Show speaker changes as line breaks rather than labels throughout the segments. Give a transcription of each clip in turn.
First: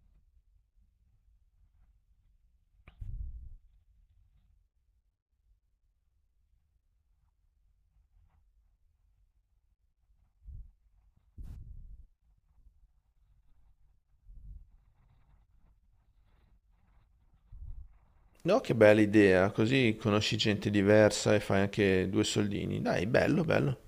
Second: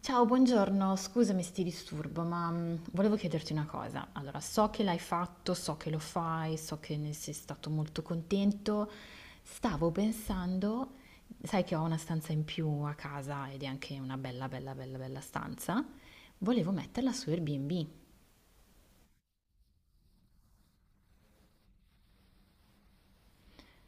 Ciao, buongiorno, scusami se ti disturbo, ma volevo chiederti una cosa. Allora, so che l'hai fatto, so che lo fai, so che ne sei stato molto contento. Stavo pensando, sai che ho una stanza in più a casa ed è anche una bella, bella, bella, bella stanza. Volevo metterla su Airbnb.
No, che bella idea, così conosci gente diversa e fai anche due soldini. Dai, bello, bello.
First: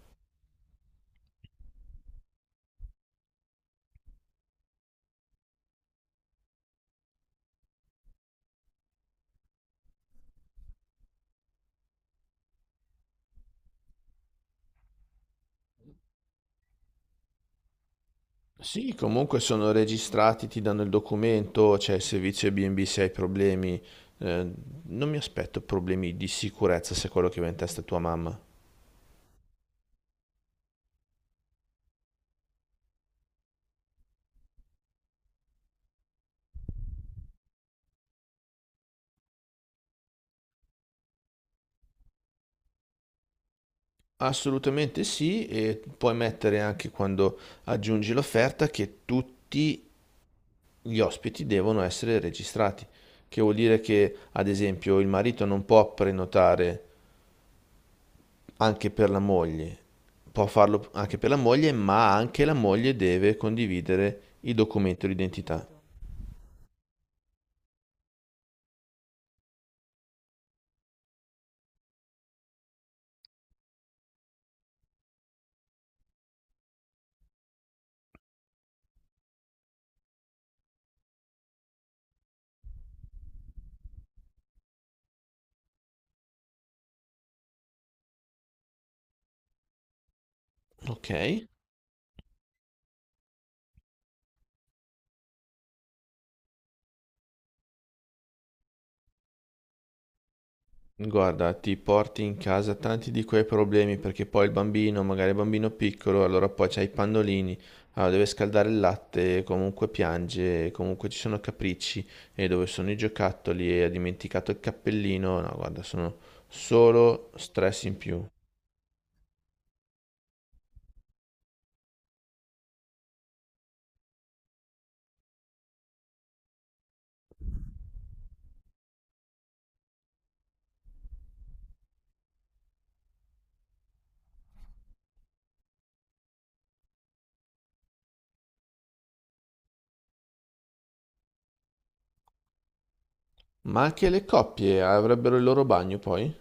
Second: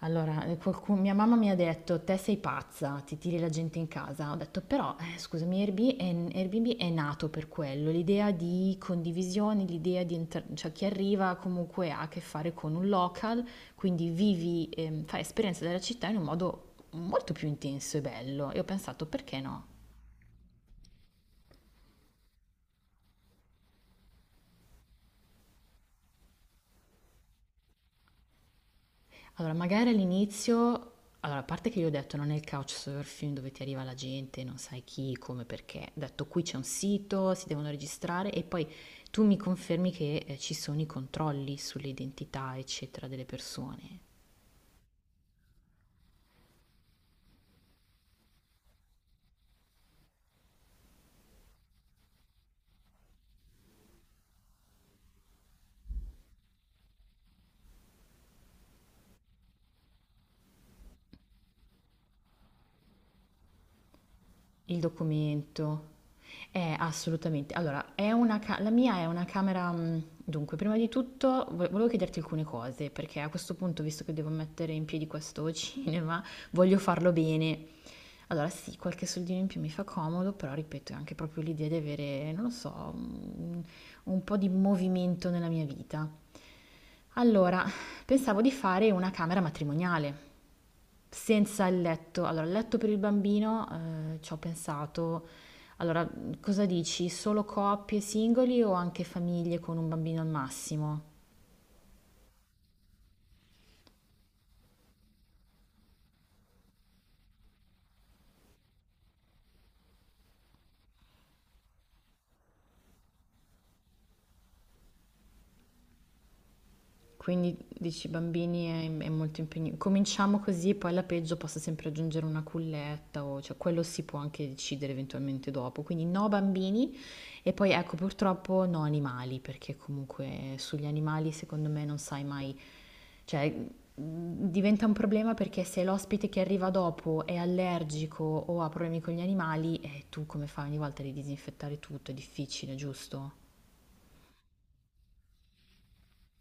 Allora, mia mamma mi ha detto: Te sei pazza, ti tiri la gente in casa. Ho detto, però, scusami, Airbnb è nato per quello, l'idea di condivisione, cioè chi arriva comunque ha a che fare con un local, quindi vivi, fai esperienza della città in un modo molto più intenso e bello. E ho
Sì,
pensato,
comunque
perché no?
sono registrati, ti danno il documento, c'è il servizio B&B se hai problemi. Eh, non mi aspetto problemi di sicurezza se è quello che va in testa a tua mamma.
Allora, magari all'inizio, allora, a parte che io ho detto non è il couchsurfing dove ti arriva la gente, non sai chi, come, perché. Ho detto qui c'è un sito, si devono registrare e poi tu mi confermi che ci sono i controlli sull'identità, eccetera, delle persone.
Assolutamente sì, e puoi mettere anche quando aggiungi l'offerta che tutti gli ospiti devono essere registrati, che vuol dire che, ad esempio, il marito non può prenotare anche per la moglie. Può farlo anche per la moglie, ma anche la moglie deve condividere il
Il
documento d'identità.
documento. Assolutamente. Allora, la mia è una camera... dunque, prima di tutto volevo chiederti alcune cose, perché a questo punto, visto che devo mettere in piedi questo cinema, voglio farlo bene. Allora, sì, qualche soldino in più mi fa comodo, però ripeto, è anche proprio l'idea di avere, non lo so, un po' di movimento nella mia vita. Allora, pensavo di fare una camera matrimoniale
Ok.
senza il letto. Allora, il letto per il bambino, ci ho pensato. Allora, cosa dici? Solo coppie, singoli o anche famiglie con un bambino al massimo?
Guarda, ti porti in casa tanti di quei problemi perché poi il bambino, magari il bambino piccolo, allora poi c'hai i pannolini, allora deve scaldare il latte, comunque piange, comunque ci sono capricci e dove sono i giocattoli e ha dimenticato il cappellino. No, guarda, sono solo
Quindi
stress in
dici
più.
è molto impegnativo. Cominciamo così e poi alla peggio posso sempre aggiungere una culletta o cioè quello si può anche decidere eventualmente dopo. Quindi no bambini e poi ecco purtroppo no animali perché comunque sugli animali secondo me non sai mai, cioè diventa un problema perché se l'ospite che arriva dopo è allergico o ha problemi con gli animali, tu come fai ogni volta di disinfettare tutto? È difficile, giusto?
Ma anche le coppie avrebbero il loro bagno poi?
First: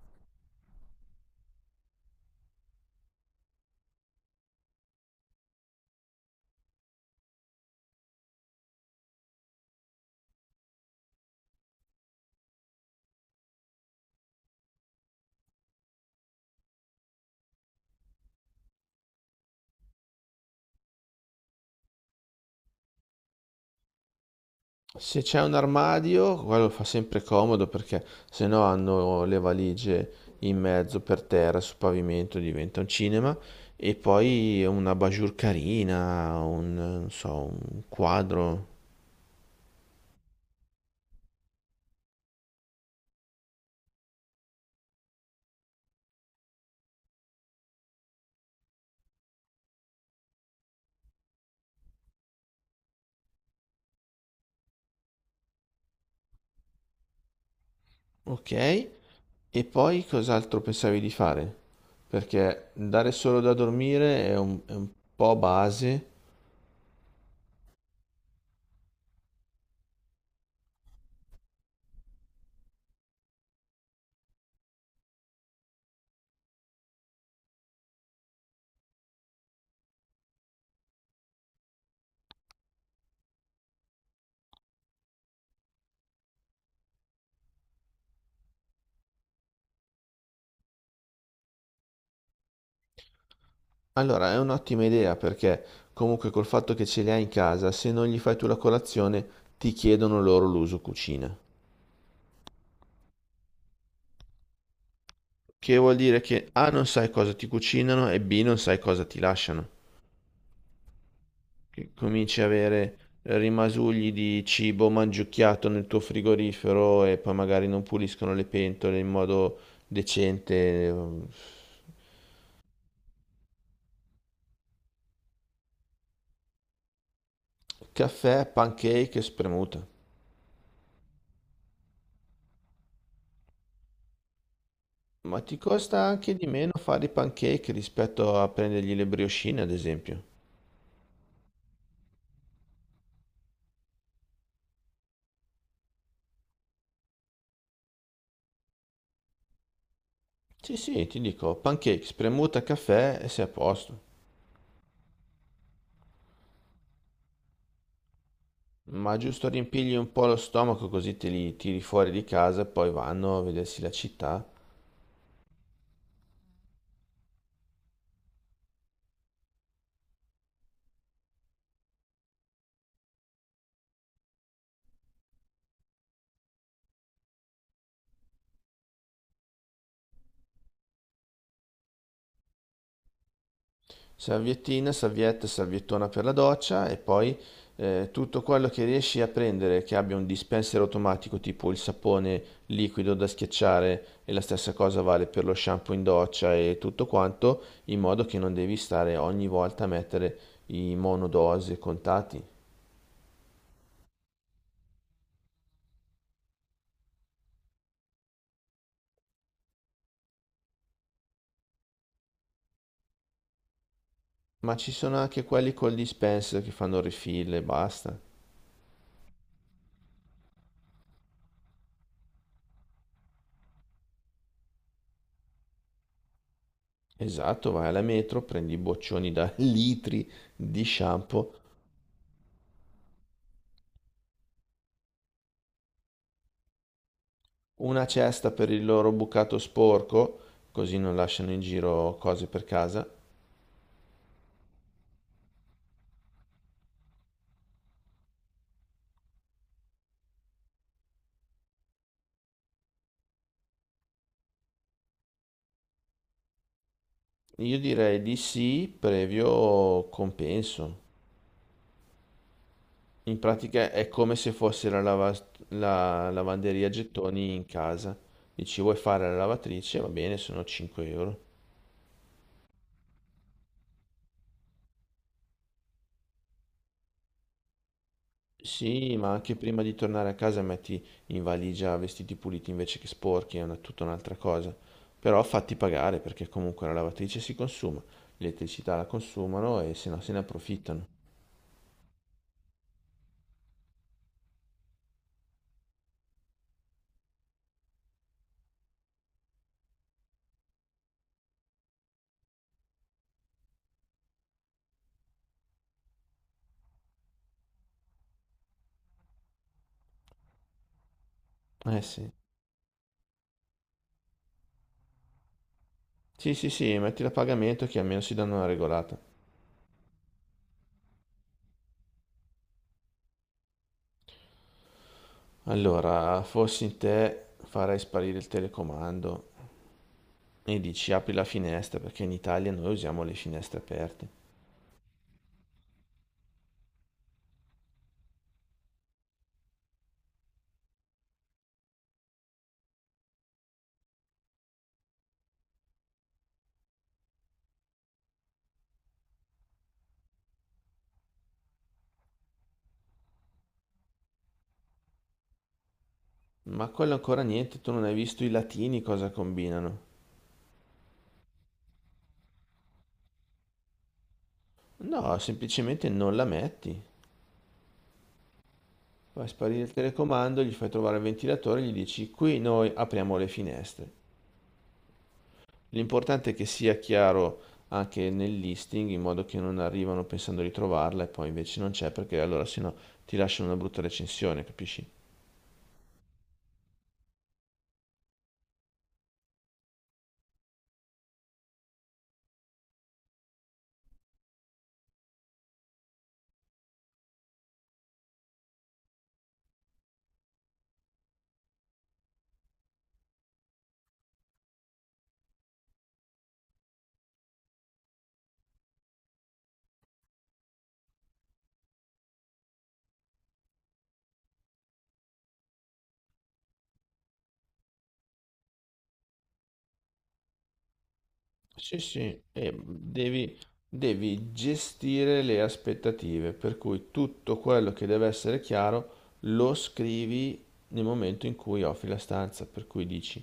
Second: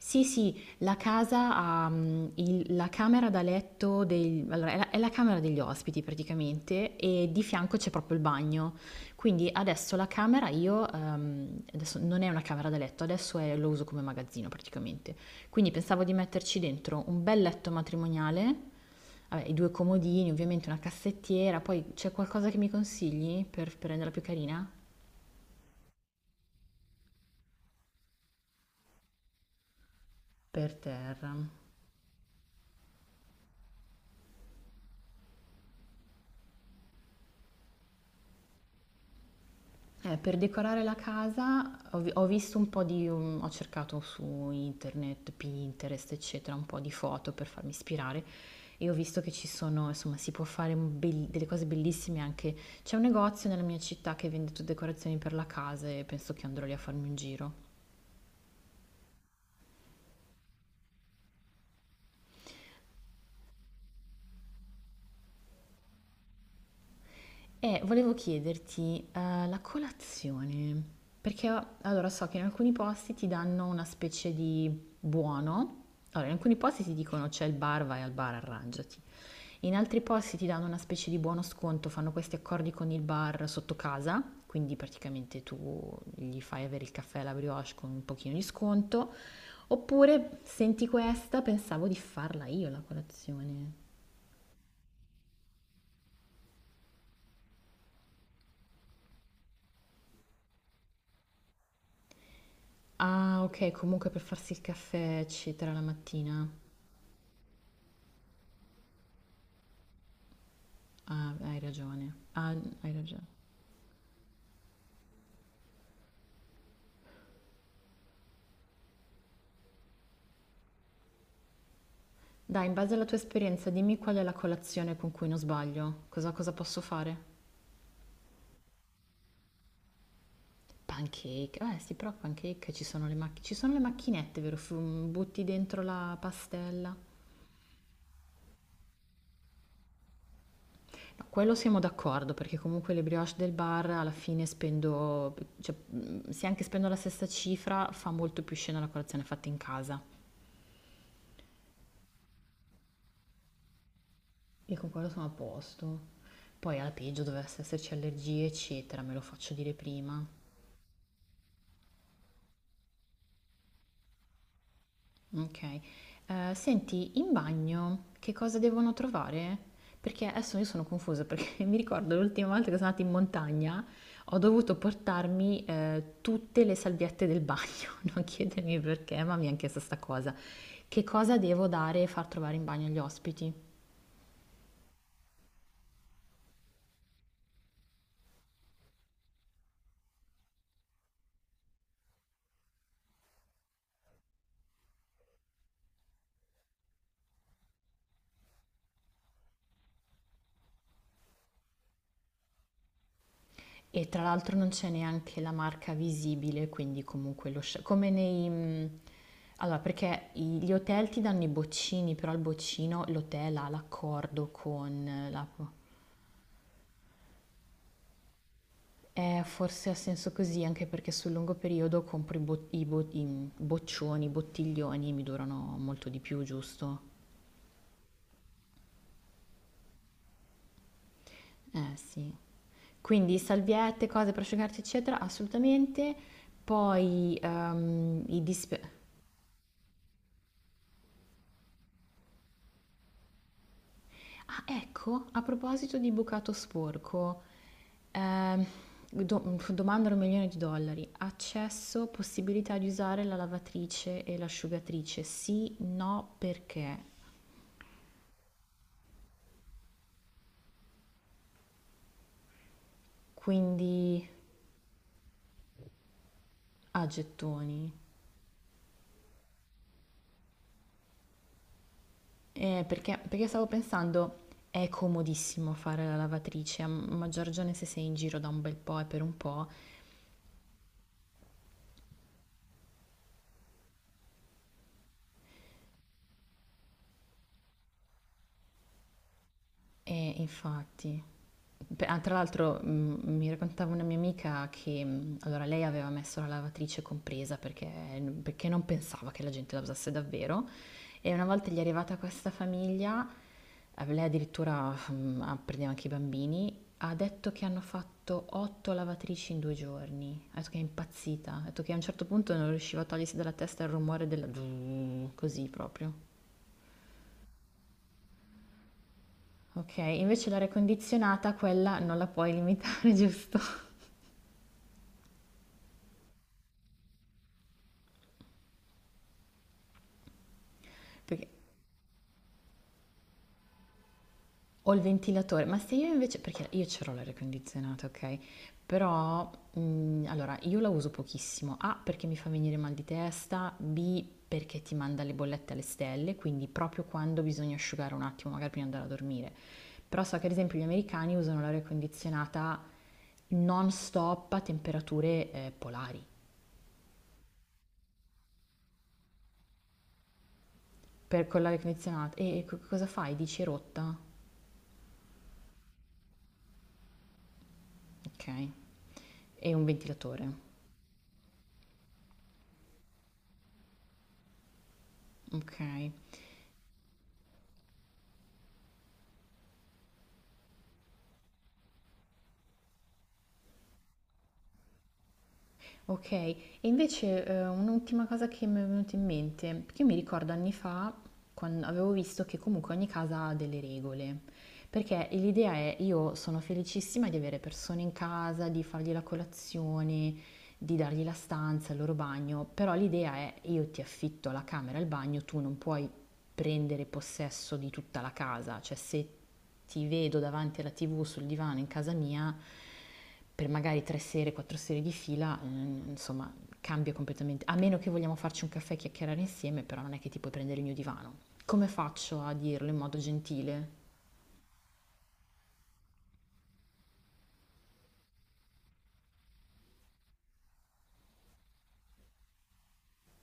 Sì, sì, la casa ha la camera da letto, allora, è la camera degli ospiti praticamente e di fianco c'è proprio il bagno. Quindi adesso la camera io, adesso non è una camera da letto, lo uso come magazzino praticamente. Quindi pensavo di metterci dentro un bel letto matrimoniale, vabbè, i due comodini, ovviamente una cassettiera, poi c'è qualcosa che mi consigli per renderla più carina?
Se c'è un armadio, quello fa sempre comodo perché se no hanno le valigie in
Per
mezzo per
terra.
terra, sul pavimento, diventa un cinema. E poi una bajour carina, un, non so, un quadro.
Per decorare la casa ho visto un po' di, ho cercato su internet, Pinterest, eccetera, un po' di foto per farmi ispirare e ho visto che ci sono, insomma, si può fare un bel- delle cose bellissime anche. C'è un negozio nella mia città che vende tutte decorazioni per la casa e penso che andrò lì a farmi un giro.
Ok. E poi cos'altro pensavi di fare? Perché dare solo da dormire è un po' base.
E volevo chiederti, la colazione, perché allora so che in alcuni posti ti danno una specie di buono, allora in alcuni posti ti dicono c'è il bar, vai al bar, arrangiati, in altri posti ti danno una specie di buono sconto, fanno questi accordi con il bar sotto casa, quindi praticamente tu gli fai avere il caffè e la brioche con un pochino di sconto, oppure senti questa, pensavo di farla io la colazione.
Allora, è un'ottima idea perché comunque col fatto che ce li hai in casa, se non gli fai tu la colazione, ti chiedono loro l'uso cucina.
Ah, ok, comunque per farsi il caffè, eccetera,
Che
la
vuol dire che
mattina.
A non sai cosa ti cucinano e B non sai cosa ti lasciano.
Ah, hai
Che
ragione.
cominci a
Ah, hai
avere
ragione.
rimasugli di cibo mangiucchiato nel tuo frigorifero e poi magari non puliscono le pentole in modo decente.
Dai, in base alla tua esperienza, dimmi qual è la colazione con cui non sbaglio. Cosa, cosa posso fare?
Caffè, pancake e spremuta.
Pancake. Eh sì, però pancake ci sono le macchinette. Ci sono le macchinette, vero?
Ma
Butti
ti
dentro
costa
la
anche di meno
pastella.
fare i pancake rispetto a prendergli le briochine, ad esempio.
No, quello siamo d'accordo, perché comunque le brioche del bar alla fine spendo, cioè, se anche spendo la stessa cifra, fa molto più scena la colazione fatta in casa.
Sì, sì, ti dico, pancake, spremuta, caffè e sei a posto.
E con quello sono a posto. Poi alla peggio dovesse esserci allergie, eccetera, me
Ma
lo
giusto
faccio dire
riempirgli un
prima.
po' lo stomaco così te li tiri fuori di casa e poi vanno a vedersi la città.
Ok. Senti, in bagno che cosa devono trovare? Perché adesso io sono confusa perché mi ricordo l'ultima volta che sono andata in montagna ho dovuto portarmi tutte le salviette del bagno, non chiedermi perché, ma mi è anche stessa cosa. Che cosa devo dare e far trovare in bagno agli ospiti?
Salviettina, salvietta, salviettona per la doccia e poi tutto quello che riesci a prendere che abbia un dispenser automatico tipo il sapone liquido da schiacciare e la stessa cosa vale per lo shampoo in doccia e tutto quanto, in modo che non devi stare ogni volta a mettere i monodose contati.
E tra l'altro non c'è neanche la marca visibile, quindi comunque come nei allora, gli hotel ti danno i boccini, però il boccino l'hotel ha l'accordo
Ma ci sono
con
anche
la
quelli col dispenser che fanno refill e basta.
forse ha senso così, anche perché sul lungo periodo compro i boccioni, i bottiglioni, mi durano molto di più, giusto?
Esatto, vai alla metro, prendi i boccioni da litri di shampoo,
Eh sì. Quindi salviette, cose per asciugarsi, eccetera, assolutamente. Poi
una cesta per il loro bucato sporco, così non lasciano in giro cose per casa.
ah, ecco, a proposito di bucato sporco, ehm, domandano un milione di dollari. Accesso, possibilità di usare la lavatrice e l'asciugatrice? Sì, no, perché?
Io direi di sì, previo compenso. In pratica è
Quindi
come se fosse la, la lavanderia a
a
gettoni in
gettoni.
casa. Dici, vuoi fare la lavatrice? Va bene, sono 5 euro.
Perché, perché stavo pensando, è comodissimo fare la lavatrice, a maggior ragione se sei in giro da un bel po' e
Sì,
per
ma
un
anche
po'.
prima di tornare a casa metti in valigia vestiti puliti invece che sporchi, è una, tutta un'altra cosa. Però fatti pagare perché comunque la lavatrice si consuma, l'elettricità la consumano e se no se
E
ne approfittano.
infatti. Beh, ah, tra l'altro mi raccontava una mia amica che allora lei aveva messo la lavatrice compresa perché, perché non pensava che la gente la usasse davvero e una volta gli è arrivata questa famiglia, lei addirittura prendeva anche i bambini, ha detto che hanno fatto 8 lavatrici in 2 giorni, ha detto che è impazzita, ha detto che a
Eh
un certo
sì.
punto non riusciva a togliersi dalla testa il rumore della... così proprio.
Sì, sì, sì, mettila a pagamento che almeno si danno una regolata.
Ok, invece l'aria condizionata quella non la puoi limitare, giusto?
Allora, fossi in te, farei sparire il telecomando e dici apri la
Perché
finestra perché in Italia noi usiamo le finestre aperte.
ho il ventilatore, ma se io invece, perché io c'ho l'aria condizionata, ok? Però, allora, io la uso pochissimo. A, perché mi fa venire mal di testa, B, perché ti manda le bollette alle stelle, quindi proprio quando bisogna asciugare un attimo, magari prima di andare a dormire. Però so che ad esempio gli americani usano l'aria condizionata non stop a temperature polari.
Ma quello ancora niente, tu non hai visto i latini cosa combinano.
Per con l'aria condizionata. E cosa fai? Dici è rotta?
No, semplicemente non la metti.
Ok.
Fai
E
sparire
un
il
ventilatore.
telecomando, gli fai trovare il ventilatore, gli dici qui noi apriamo le finestre.
Ok.
L'importante è che sia chiaro anche nel listing, in modo che non arrivano pensando di trovarla e poi invece non c'è, perché allora sennò ti lasciano una brutta recensione, capisci?
Ok, e invece un'ultima cosa che mi è venuta in mente, perché io mi ricordo anni fa quando avevo visto che comunque ogni casa ha delle regole, perché l'idea è io sono felicissima di avere persone in casa, di fargli la colazione, di dargli la stanza, il loro bagno, però l'idea è io ti affitto la camera e il bagno, tu non puoi prendere possesso di tutta la casa, cioè se ti vedo davanti alla TV sul divano in casa mia per magari 3 sere, 4 sere di fila, insomma, cambia completamente. A meno che vogliamo farci un caffè e chiacchierare insieme, però non è che ti puoi prendere il mio divano. Come
Sì, sì,
faccio a
e
dirlo in modo gentile?
devi gestire le aspettative, per cui tutto quello che deve essere chiaro lo scrivi nel momento in cui offri la stanza, per cui dici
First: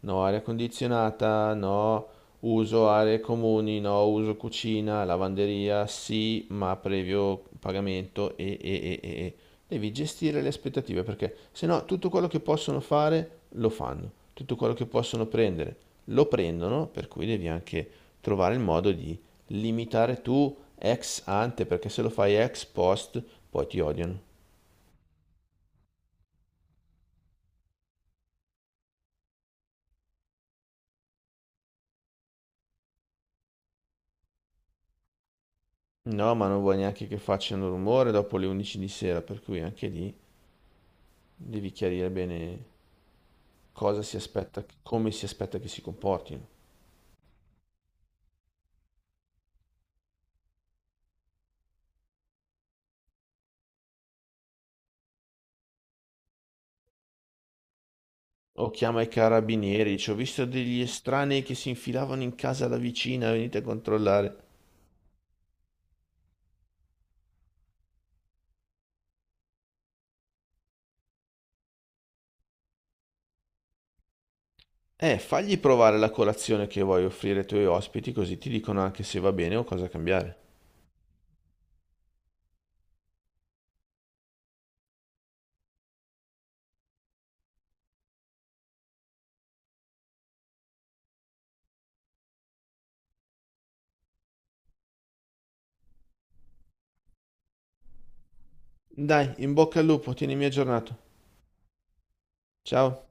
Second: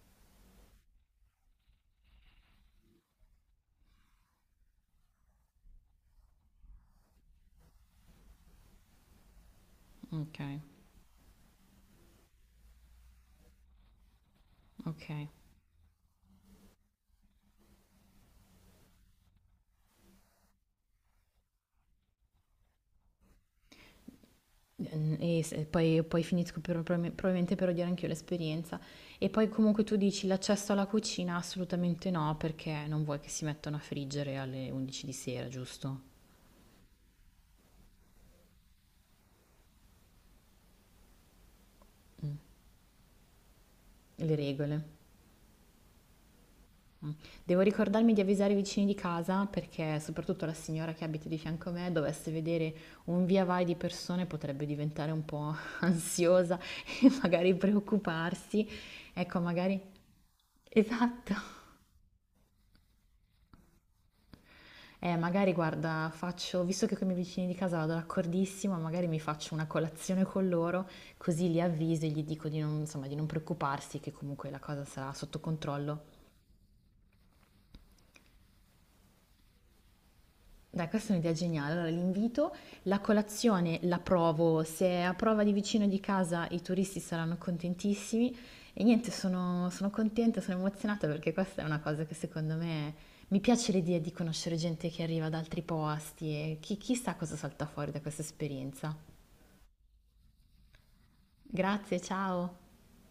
no aria condizionata, no. Uso aree comuni, no. Uso cucina, lavanderia, sì, ma previo pagamento e. Devi
Ok,
gestire le aspettative perché se no tutto quello che possono fare lo fanno, tutto quello che possono
ok.
prendere lo prendono, per cui devi anche trovare il modo di limitare tu ex ante perché se lo fai ex post poi ti odiano.
Poi finisco probabilmente per odiare anch'io l'esperienza. E poi comunque tu dici l'accesso alla cucina? Assolutamente no, perché non vuoi che si mettano a friggere alle 11 di sera, giusto?
No, ma non vuoi neanche che facciano rumore dopo le 11 di sera, per cui anche lì devi chiarire bene cosa si
Le
aspetta,
regole.
come si aspetta che si comportino.
Devo ricordarmi di avvisare i vicini di casa perché soprattutto la signora che abita di fianco a me dovesse vedere un via vai di persone potrebbe diventare un po' ansiosa e magari preoccuparsi.
O chiama i
Ecco, magari...
carabinieri, dice, ho visto degli estranei che
Esatto.
si infilavano in casa da vicina, venite a controllare.
Magari guarda, faccio, visto che con i miei vicini di casa vado d'accordissimo, magari mi faccio una colazione con loro, così li avviso e gli dico di non, insomma, di non preoccuparsi, che comunque la cosa sarà sotto
Fagli provare
controllo.
la colazione che vuoi offrire ai tuoi ospiti, così ti dicono anche se va bene o cosa cambiare.
Dai, questa è un'idea geniale. Allora, l'invito, la colazione la provo, se è a prova di vicino di casa i turisti saranno contentissimi e niente, sono contenta, sono emozionata perché questa è una cosa che secondo me mi piace l'idea di conoscere gente che arriva da altri posti e chi, chissà cosa salta fuori da questa esperienza.
Dai, in bocca al lupo, tienimi aggiornato.
Grazie, ciao.
Ciao.